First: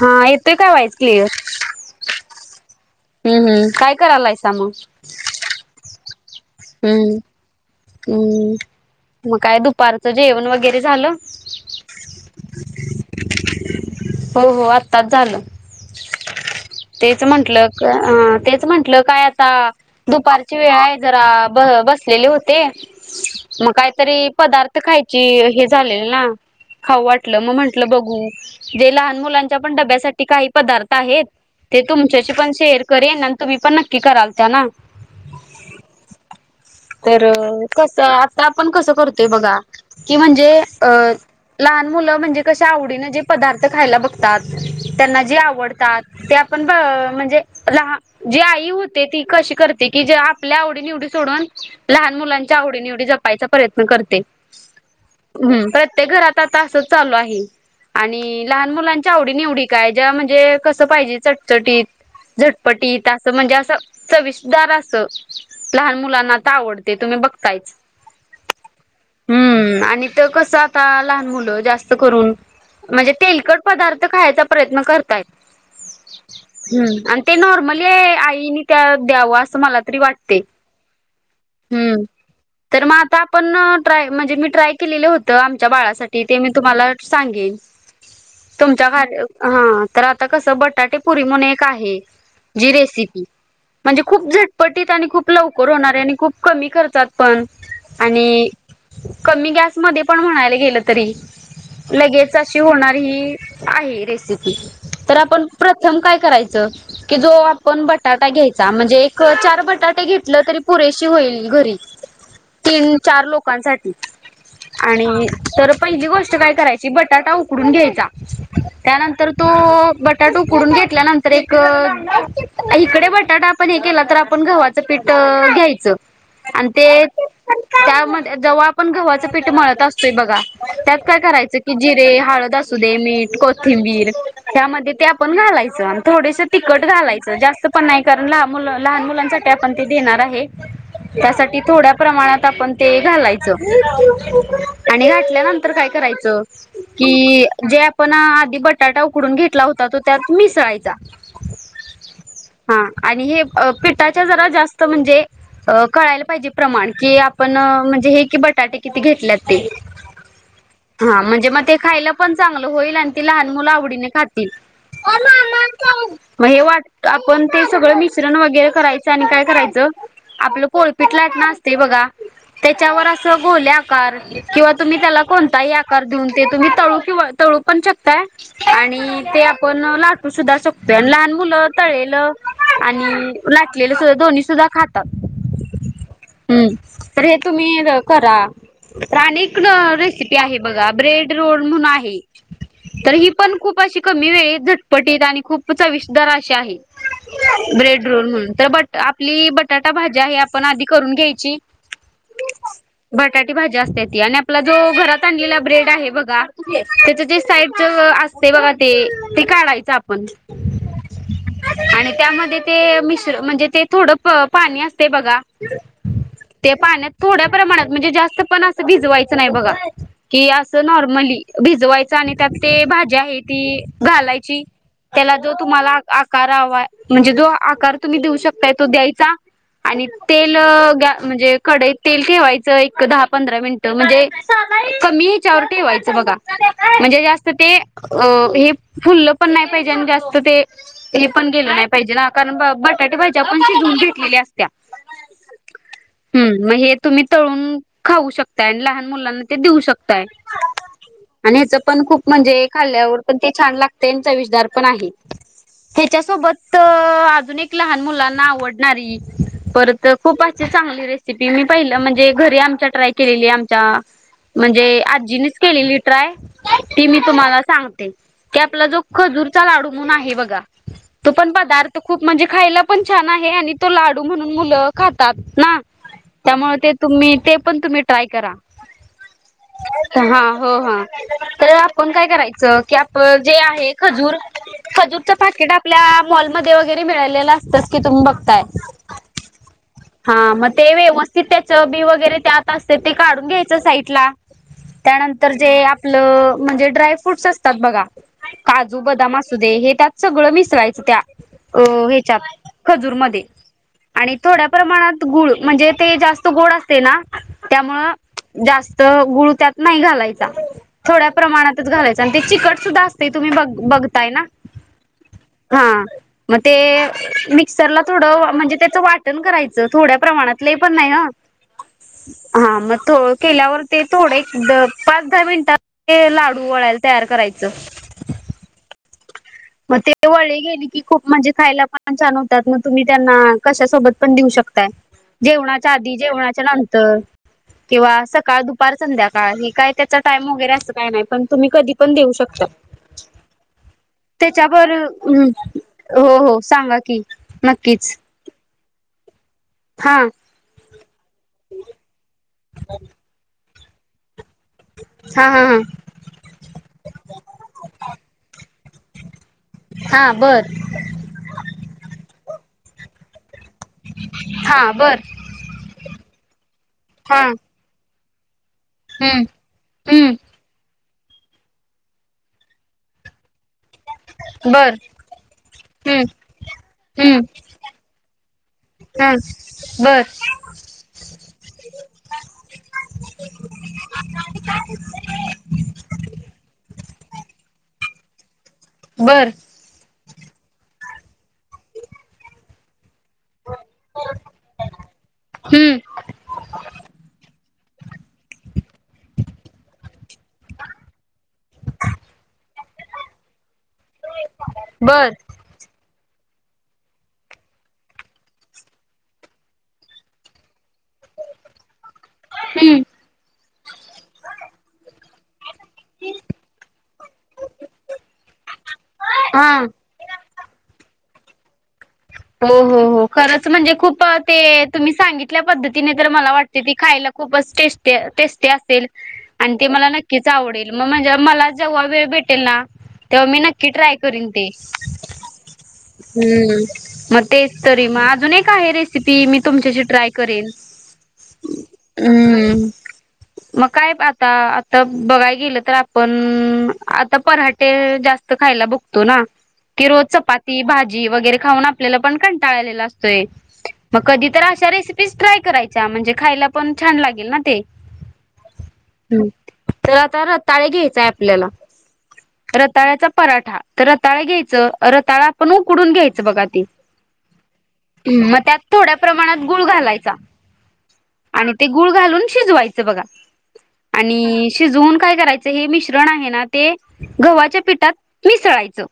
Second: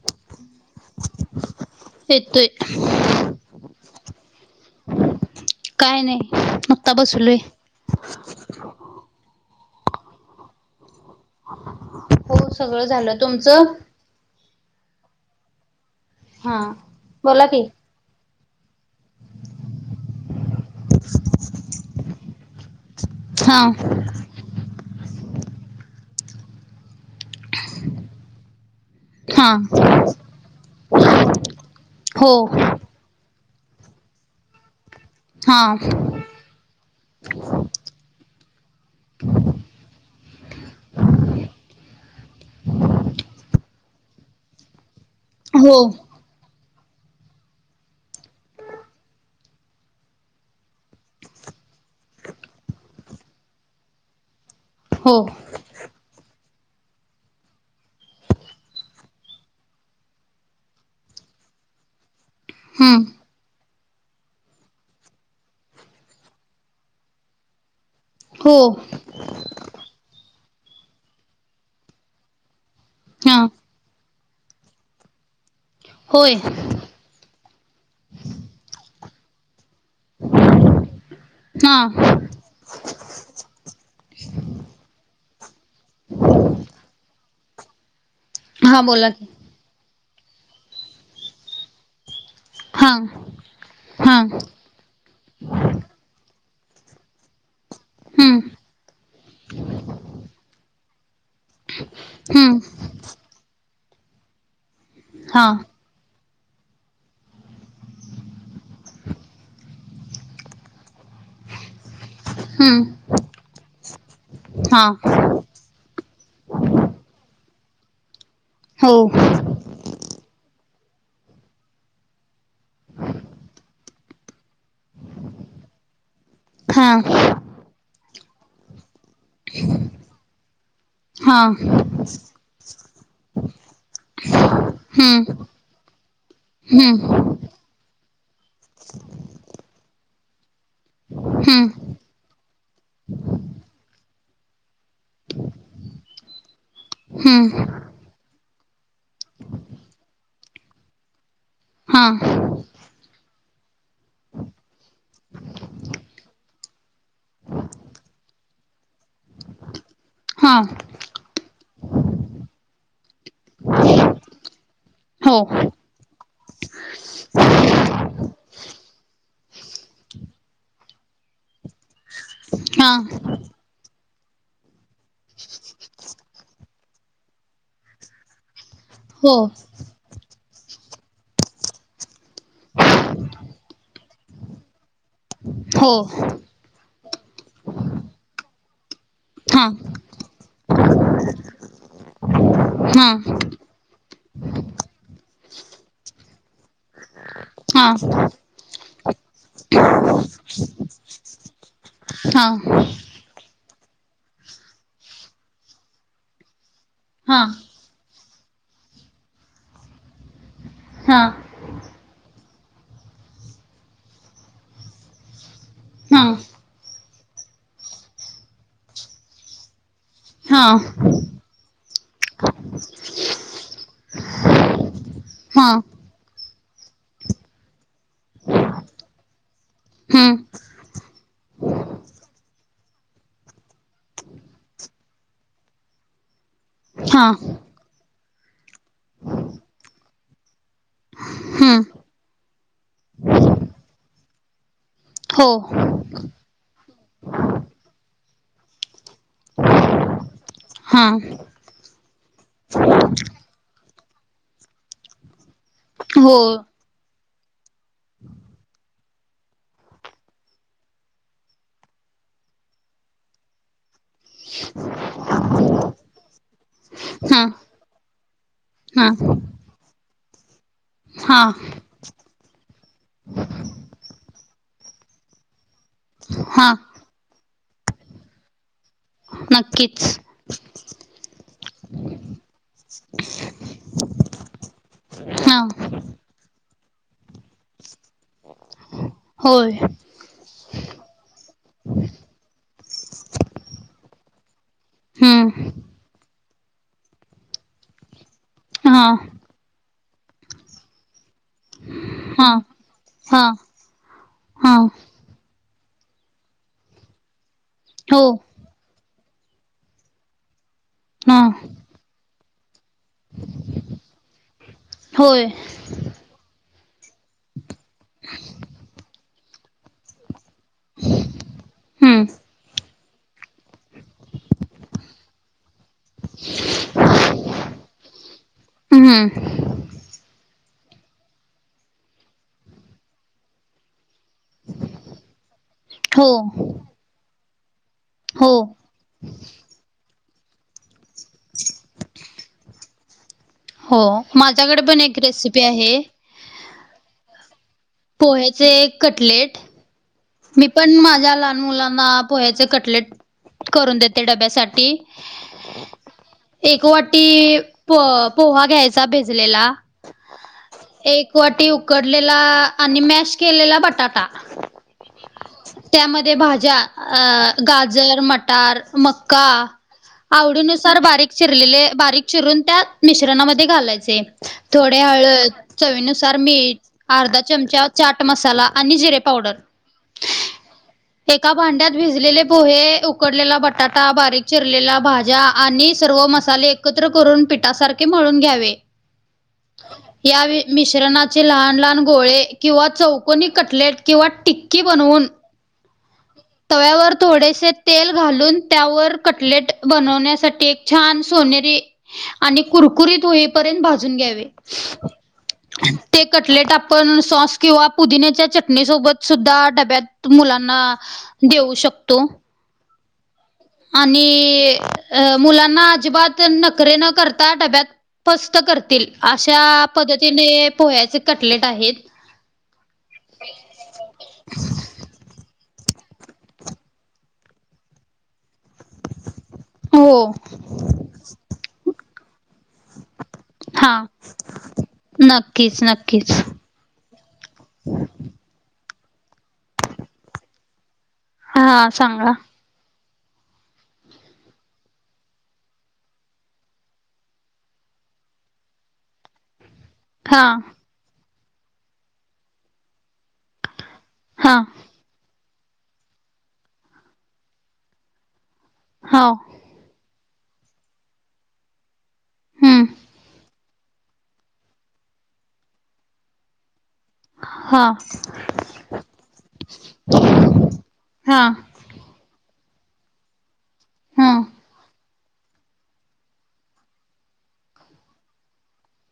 हा येतोय काय व्हाईच क्लिअर? येतोय काय करायलायसा मग? काय नाही. आता बसलोय. हम्म. मग काय दुपारचं जेवण वगैरे झालं? हो सगळं झालं तुमचं हो हो आत्ताच झालं. हा तेच बोला की. म्हंटलं क तेच म्हंटलं काय आता. दुपारची वेळ आहे. जरा ब बसलेले होते. हा मग काहीतरी पदार्थ खायचे कि हे झालेल ना. खाऊ वाटलं मग म्हंटलं बघू. जे लहान हा मुलांच्या पण डब्यासाठी काही पदार्थ आहेत. ते हो तुमच्याशी पण शेअर करेनं अनं तुम्ही पण नक्की कराल त्या ना? हा. तर कस आता आपण कसं करतोय बघा की म्हणजे. अ लहान मुलं म्हणजे कसे आवडीने जे पदार्थ खायला बघतात. त्यांना जे हो आवडतात. पण म्हणजे जी आई होते. ती कशी करते की आपल्या आवडी निवडी सोडुन लहान मुलांच्या आवडी-निवडी जपायचा प्रयत्न करते. हो हमं प्रत्येक घरात आता असंच चालू आहे. आणि लहान मुलांच्या आवडी-निवडी काय? ज्या म्हणजे पाहिजे चटचटीत. झटपटी हम्म म्हणजे असं चविस्दार असं. लहान मुलांना आता आवडते तुम्ही बघतायच. हो. ते कसं आता, लहान मुलं जास्त करून म्हणजे हा तेलकट पदार्थ. ते खायचा प्रयत्न करताय होय हम. अण ते न नॉर्मल मली आईनी त्या द्याव असं मला तरी वाटते. हा. हम्म तर मग आता आपण ट्राय म्हणजे मी ट्राय केलेलं होतं. आमच्या बाळासाठी ते मी तुम्हाला सांगेन. हा तुमच्या बोला घर की हा तर आता कस बटाटेपुरी म्हून एक आहे.. जी हा रेसिपी. म्हणजे हा खूप झटपटीत आणि खूप.. लवकर होणारे आणि खूप कमी खर्चातपण हम्म आणि. कमी गॅसमध्ये पण म्हणायला गेलं तरी. लगेच हम्म अशी होणारी ही आहे रेसिपी तर आपण हा प्रथम काय करायच. की जो आपण बटाटा घ्यायचा. म्हणजे एक चार बटाटे घेतलं तरी पुरेशी होईल. घरी हम्म तीन-चार लोकांसाठी हा आणि तर पहिली गोष्ट. काय करायची बटाटा उकडून घ्यायचा हो त्यानंतर तो च बटाटो उकडून घेतल्यानंतर एक इकडे बटाटा आपण हे केला तर आपण गव्हाच पीठ. घ्यायचं. आणि हा ते त्यामध्ये जेव्हा आपण गव्हाचं पीठ मळत असतोय बघा त्या. काय हा करायचं की जिरे. हळद असू दे. मीठ कोथिंबीर. त्यामध्ये ते आपण हम्म घालायचं. आणि थोडेस तिकट हम्म घालायचं. जास्त पण नाही. कारण लान मुल लहान मुलांसाठी आपण ते देणार आहे. त्यासाठी हम्म थोड्या प्रमाणात आपण ते घालायचं आणि घातल्यानंतर काय कराय की हम्म जे आपण आधी बटाटा उकडून घेतला हो तो त्यात मिसळायचा. हा हा आणि हे पिठाच्या जरा जास्त म्हणजे अ कळायला पाहिजे प्रमाण की आपण म्हणजे हे कि, आपण बटाटे किती घेतलेत ते. हा हा म्हणजे मग ते खायला पण चांगलं होईल आणि ते लहान मुलं आवडीने खातील. हो मग हे वाट आपण ते सगळं मिश्रण वगैरे करायचं आणि काय करायचं आपलं पोळपीट ला बघा हा त्याच्यावर अस गोल्या किंवा तुम्ही त्याला कोणताही आकार देऊन ते तुम्ही तळू किंवा तळू पण शकताय आणि हो ते आपण लाग त सुद्धा शकतोय. आणि लहान मुलं तळलेल आणि लाटलेलं सुद्धा दोन्ही सुद्धा खातात. हो हम्म तर हे तुम्ही करा प्रणीक हा रेसिपी आहे बघा. ब्रेड रोल म्हणून आहे. हा तर ही पण खूप अशी कमी वेळेत झटपटीत आणि खूप चविषदार अशी आहे. हा ब्रेड रोल म्हणून तर बट आपली बटाटा भाजी आहे आपण आधी करून घ्यायची. हा बटाटी भाजी असते ती आणि आपला जो घरात आणलेला ब्रेड आहे बघा त्याचं हा जे साईडचं आस ते बघा ते ते काढायचं आपण. हा आणि त्यामध्ये ते मिश्र म्हणजे ते थोडं प पाणी असते बघा. हा ते पाण्यात थोड्या प्रमाणात म्हणजे जास्त पण असं भिजवायचं नाही बघा कि हा असं नॉर्मली भिजवायचं आणि त्यात ते भाजी आहे ती घालायची. त्याला जो हा तुम्हाला आकार हवा म्हणजे, जो आकार तुम्ही देऊ शकताय तो द्यायचा. आणि हम्म तेल म्हणजे कडईत तेल ठेवायचं एक दहा पंधरा मिनिटं म्हणजे कमी हच्यावर ठेवायचं बघा म्हणजे हा जास्त ते अ हे फुल्लं पण नाही पाहिजे. आणि जास्त ते हे पण गेलं हम्म नाही पाहिजे ना. कारण बट भाज्या पण शिजवून घेतलेल्या असत्या. हो हम्म मग हे तुम्ही तळून खाऊ शकताय. आणि लहान मुलांना ते देऊ शकताय. हा आणि ह्याच पण खूप म्हणजे खाल्ल्यावर पण ते छान लागते चविषदार पण आहे. हो त्याच्यासोबत अनेक लहान मुलांना आवडणारी परत खूप अशी चांगली रेसिपी मी पाहिलं म्हणजे घरी घरी आमच्या ट्राय केलेली आमच्या म्हणजे आजींनीच केलेली ट्राय ती मी हा तुम्हाला सांगते ते आपला हा खजूरचा लाडू म्हणून आहे बघा तो हा पण पदार्थ खूप म्हणजे खायला पण छान आहे, आणि तो लाडू म्हणून मुलं खातात ना. हा त्यामुळे ते तुम्ही ते पण तुम्ही ट्राय करा. नक्कीच हा हो हा तर आपण काय कराय जे आहे खजूर खजूरच हा पाकीट आपल्या माँल वगैरे मिळालेलं असतंच की तुम्ही बघताय. होय. हा मग ते व्यवस्थित त्याचं बी वगैरे त्यात असते ते काढून घ्यायचं साईटला. त्यानंतर हम्म जे आपलं म्हणजे ड्राय फूट्स असतात बघा काजू, हा बदाम असुदे हे त्यात सगळं मिसवायचं. त्या अं ह्याच्यात हा हा खजूरमध्ये आणि थोड्या हा प्रमाणात गुळ म्हणजे ते जास्त गोड असते ना त्यामुळं हो जास्तं गुळू त्यात नाही घालायचा. थोड्या हा प्रमाणातच घालायचा. ते चिकट सुद्धा असते तुम्ही ब बघताय ना. होय. हा मग ते मिक्सरला थोडं म्हणजे त्याचं वाटण करायचं थोड्या प्रमाणात लय पण नाही हं. हम्म हा मं केल्यावर ते थोडं पाच दहा मिनिटांत लाडू वळायला. तयार करायचं. हम् हम. मग ते वळी केली की खूप म्हणजे खायला पण छान होतात मग तुम्ही त्यांना कशासोबत पण देऊ शकताय. जेवणाच्या आधी हो जेवणाच्या नंतर किंवा हो सकाळ, दुपार, संध्याकाळ का हे काय त्याचा टाइम वगैरे असं काय नाही पण तुम्ही कधी पण देऊ शकता. हो. माझ्याकडे त्याच्यावर पण एक रेसिपी आहे हो हो सांगा की नक्कीच पोह्याचे कटलेट हा मी पण माझ्या लहान मुलांना पोह्याचे कटलेट करून देते डब्यासाठी हा हा हा ते एक वाटी प पोहा घ्यायचा भीजलेला. हा बर एक वाटी उकडलेला आणि मॅश केलेला बटाटा हा बर त्यामध्ये भाज्या हा अं गारज. मटार, हम्म मक्का हम्म आवडीनुसार बरीक. चिरलेले बारीक चिरून त्या मिश्रणामध्ये घालायचे. बर थोडी हळद, हम्म चवीनुसार मीठ अर्धा चमचा चाट मसाला आणि जिरे हम्. पावडर एका भांड्यात भिजलेले पोहे, उकडलेला बटाटा, बारीक चिरलेल्या भाज्या आणि सर्व मसाले एकत्र करून पिठासारखे मळून घ्यावे. बरं. या मिश्रणाचे लहान लहान गोळे किंवा चौक कोणी कटलेट किंवा टिक्की बनवून हम्म तव्यावर थोडेसे तेल घालून त्यावर कटलेट बनण्यासाठी एक छानस. सोनेरी आणि कुरकुरीत होईपर्यंत भाजुन घ्यावे बर ते कटलेट आपण सॉस किंवा पुदिन्याच्या चटणी सोबत सुद्धा डब्यात मुलांना देऊ शकतो. हम. आणि मुलांना अजिबात नकरे न करता डब्यात पस्त करतील अशा हा पद्धतीने पोह्याचे कटलेट आहेत. हो हो हो खरंच म्हणजे खूप ते तुम्ही सांगितल्या पद्धतीन तिने तर मला वाटतय ती खायला खूपच टेस्टी, टस्ट. ते असेल. आणि ते मला हो. नक्कीच आवडेल मग म्हणजे मला जेव्हा वेळ भेटेल ना. तेव्हा मी नक्की हा ट्राय करीन ते नक्कीच नक्कीच हम्म. मग तेच तरी मग अजून एक आहे रेसिपी मी तुमच्याशी ट्राय करेन. हा सांगा हम्म‌. मग काय आता, आता बघाय गेलं तर आपण आता पराटे. जास्तत खायला बघतो ना. की रोज हा चपाती भाजी वगैरे खाऊन आपल्याला पण कंटाळ आलेला असतोय. मग कधी हा तर अशा रेसिपीज ट्राय करायच्या म्हणजे खायला पण छान लागेल ना ते. हो हम्म, तर आता रताळे घ्यायचाय आपल्याला. हम्म रताळ्याचा पराठा,, तर रताळा घ्यायचं रताळा आपण उकडून घ्यायचं बघा ते. हा मग त्यात थोड्या प्रमाणात गुळ घालायचा. हा आणि ते गुळ घालून शिजवायचं बघा हा आणि शिजवून. काय करायच हे मिश्रण आहे ना ते गव्हाच्या पिठात मिसळायचं.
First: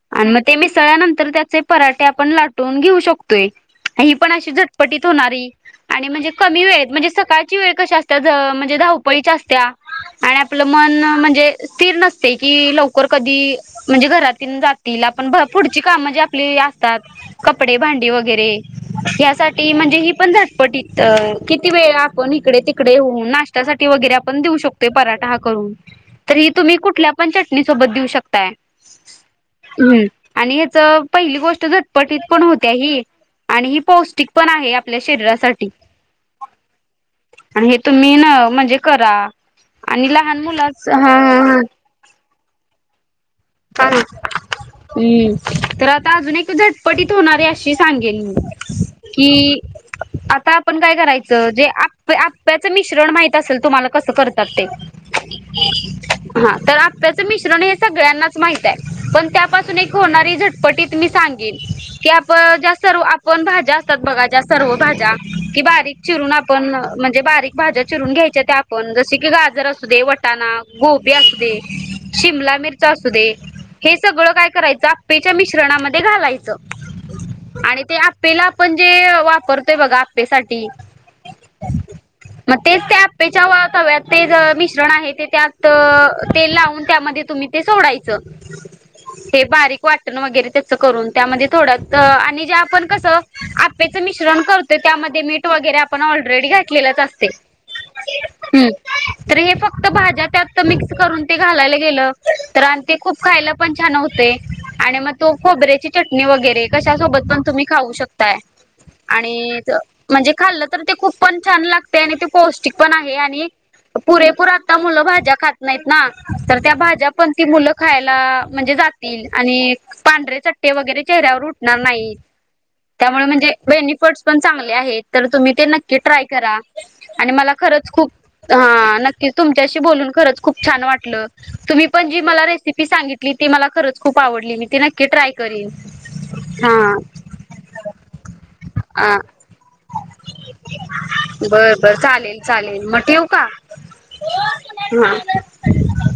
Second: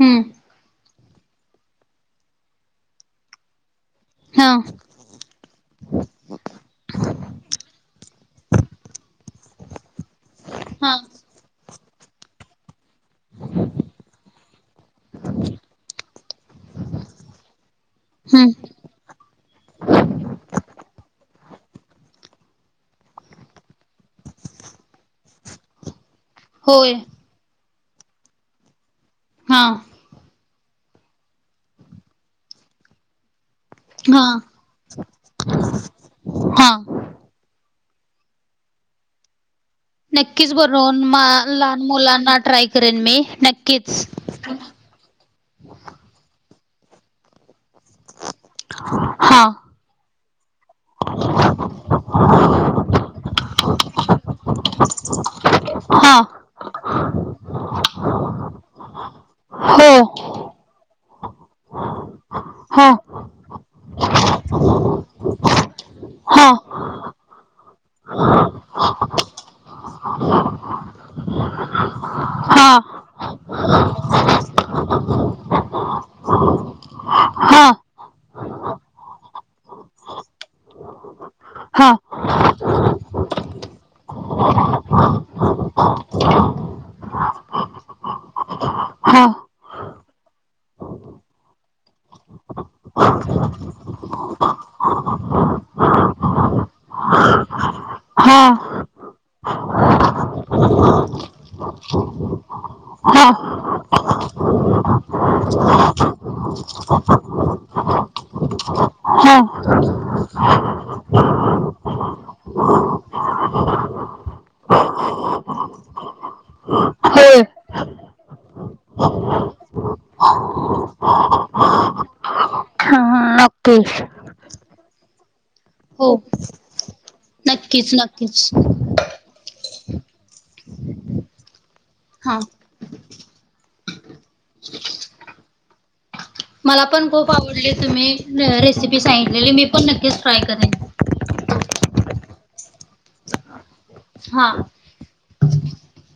हम्म आणि मग ते मिसळल्यानंतर त्याचे पराठे आपण लाटून घेऊ शकतोय. ही पण हा अशी झटपटीत होणारी. आणि म्हणजे कमी वेळेत,, म्हणजे सकाळची वेळ कशी असत्या म्हणजे धावपळीची असत्या. आणि आपलं हा मन म्हणजे स्थिर नसऽऽ की लवकर कधी म्हणजे घरातील जातील, आपण पुढची काम म्हणजे आपली. तात, कपडे, भांडी वगैरे. हम्म ह्यासाठी म्हणजे ही पण झटपटीतऽअंऽ किती वेळा आपण इकडे, तिकडे होऊन, नाश्त्यासाठी वगैरे आपण देऊ शकतोय हा पराठा करून. तर हि तुम्ही होय कुठल्या पण चटणी सोबत देऊ शकताय,, हा हम्. आणि ह्याचं पहिली गोष्ट,, झटपटीत पण होत्या ही. आणि हि हा पौष्टिक पण आहे आपल्या शरीरासाठी,, हा आणि हे. तुम्ही न म्हणजे करा. आणि लहान नक्कीच मुलाच हा बनवून हा हा लहान मुलांना ट्राय करेन मी. अ, नक्कीच हम्म, तर आता अजून एक झटपटीत होणारी अशी ऽऽ पी सांगेन मी,,, हा की आऽऽ पण काय करायचं जे आप आप्याच मिश्रण माहित असेल तुम्हाला कस करऽऽ सतात ते,, हा तर आप्याचं मिश्रण हे सगळ्यांनाऽ नाच माहितीय,, पन त्या पासून एक हो होणारी झटापटीत मी सांगेन. व ज्या हा सर्व हा आपण भाज्या असतात बघा. ज्या सर्व भाज्या. की बारीकऽऽ चिरुन आपन म्हन्जे. बारिऽऽ बारीक भाज्या चिरून घ्यायच्या त्या आपण जसे की गाजर, असू दे वटाणा, गोबी, अस दे. शिमला हा मिरच असुऽऽ हे, हे सगळं काय करायचं आपपेच्या मिश्रणामध्ये घालायचं. हा आणि ते आपेला आपण जे वापरतोय बघा आपेसाठी. हा, मग तेच त्या आपेच्या अंऽ तव्यात ते मिश्रण आहे ते त्यात तेल लावून त्यामध्येऽ तुम्ही ते सोडायचं. हा हे बारीक वाटण वगैरे त्याच करून त्यामध्ये थोड आणि जे आपण कस आप्पेऽऽ मिश्रण करतो त्यामध्ये मीठ वगैरे आपण ऑलरेडी घातलेलंच असतंय. हा ्हमम, तर हे फक्त भाज्या त्यात मिक्स करून ते घालायला गेलं तर आऽऽ ते खूप हा खायला पण छान होतय, आणि मग तो खोबऱ्याची चटणी, वगैरे कश्या सोबत पण तुम्ही खाऊऽ होऊ शकताय. आणि,, हा म्हणजे खाल्लं तर ते खूप पण छान लागते. आणि ते पौष्टिक पण आहे आणिऽऽ पुरेपूर आता मुलं भाज्या खात नाहीत ना, तर त्या भाज्या पण होय ती मुलं. खायला, म्हणजे जातील आणि पांढे चट्टे वगैरे चेहऱ्यावर उठणार नाहीत. हाऽ हऽ बेनिफिटस पण चांगले आहेत, तर तुम्ही ते नक्की हो ट्राय करा. आणि मला खरंच नक्कीच खूप नक्कीच हा नक्कीच तुमच्याशी बोलून खरंच खूप छान वाटलं तुम्ही पण जी हा मला रेसिपी सांगितली ती मला खरंच खूप आवडली मी ती नक्की ट्राय करेन मला पण खूप आवडली तुम्ही रेसिपी सांगितलेली मी पण नक्कीच ट्राय करेन बर बर चालेल चालेल मट येेऊ का हा ह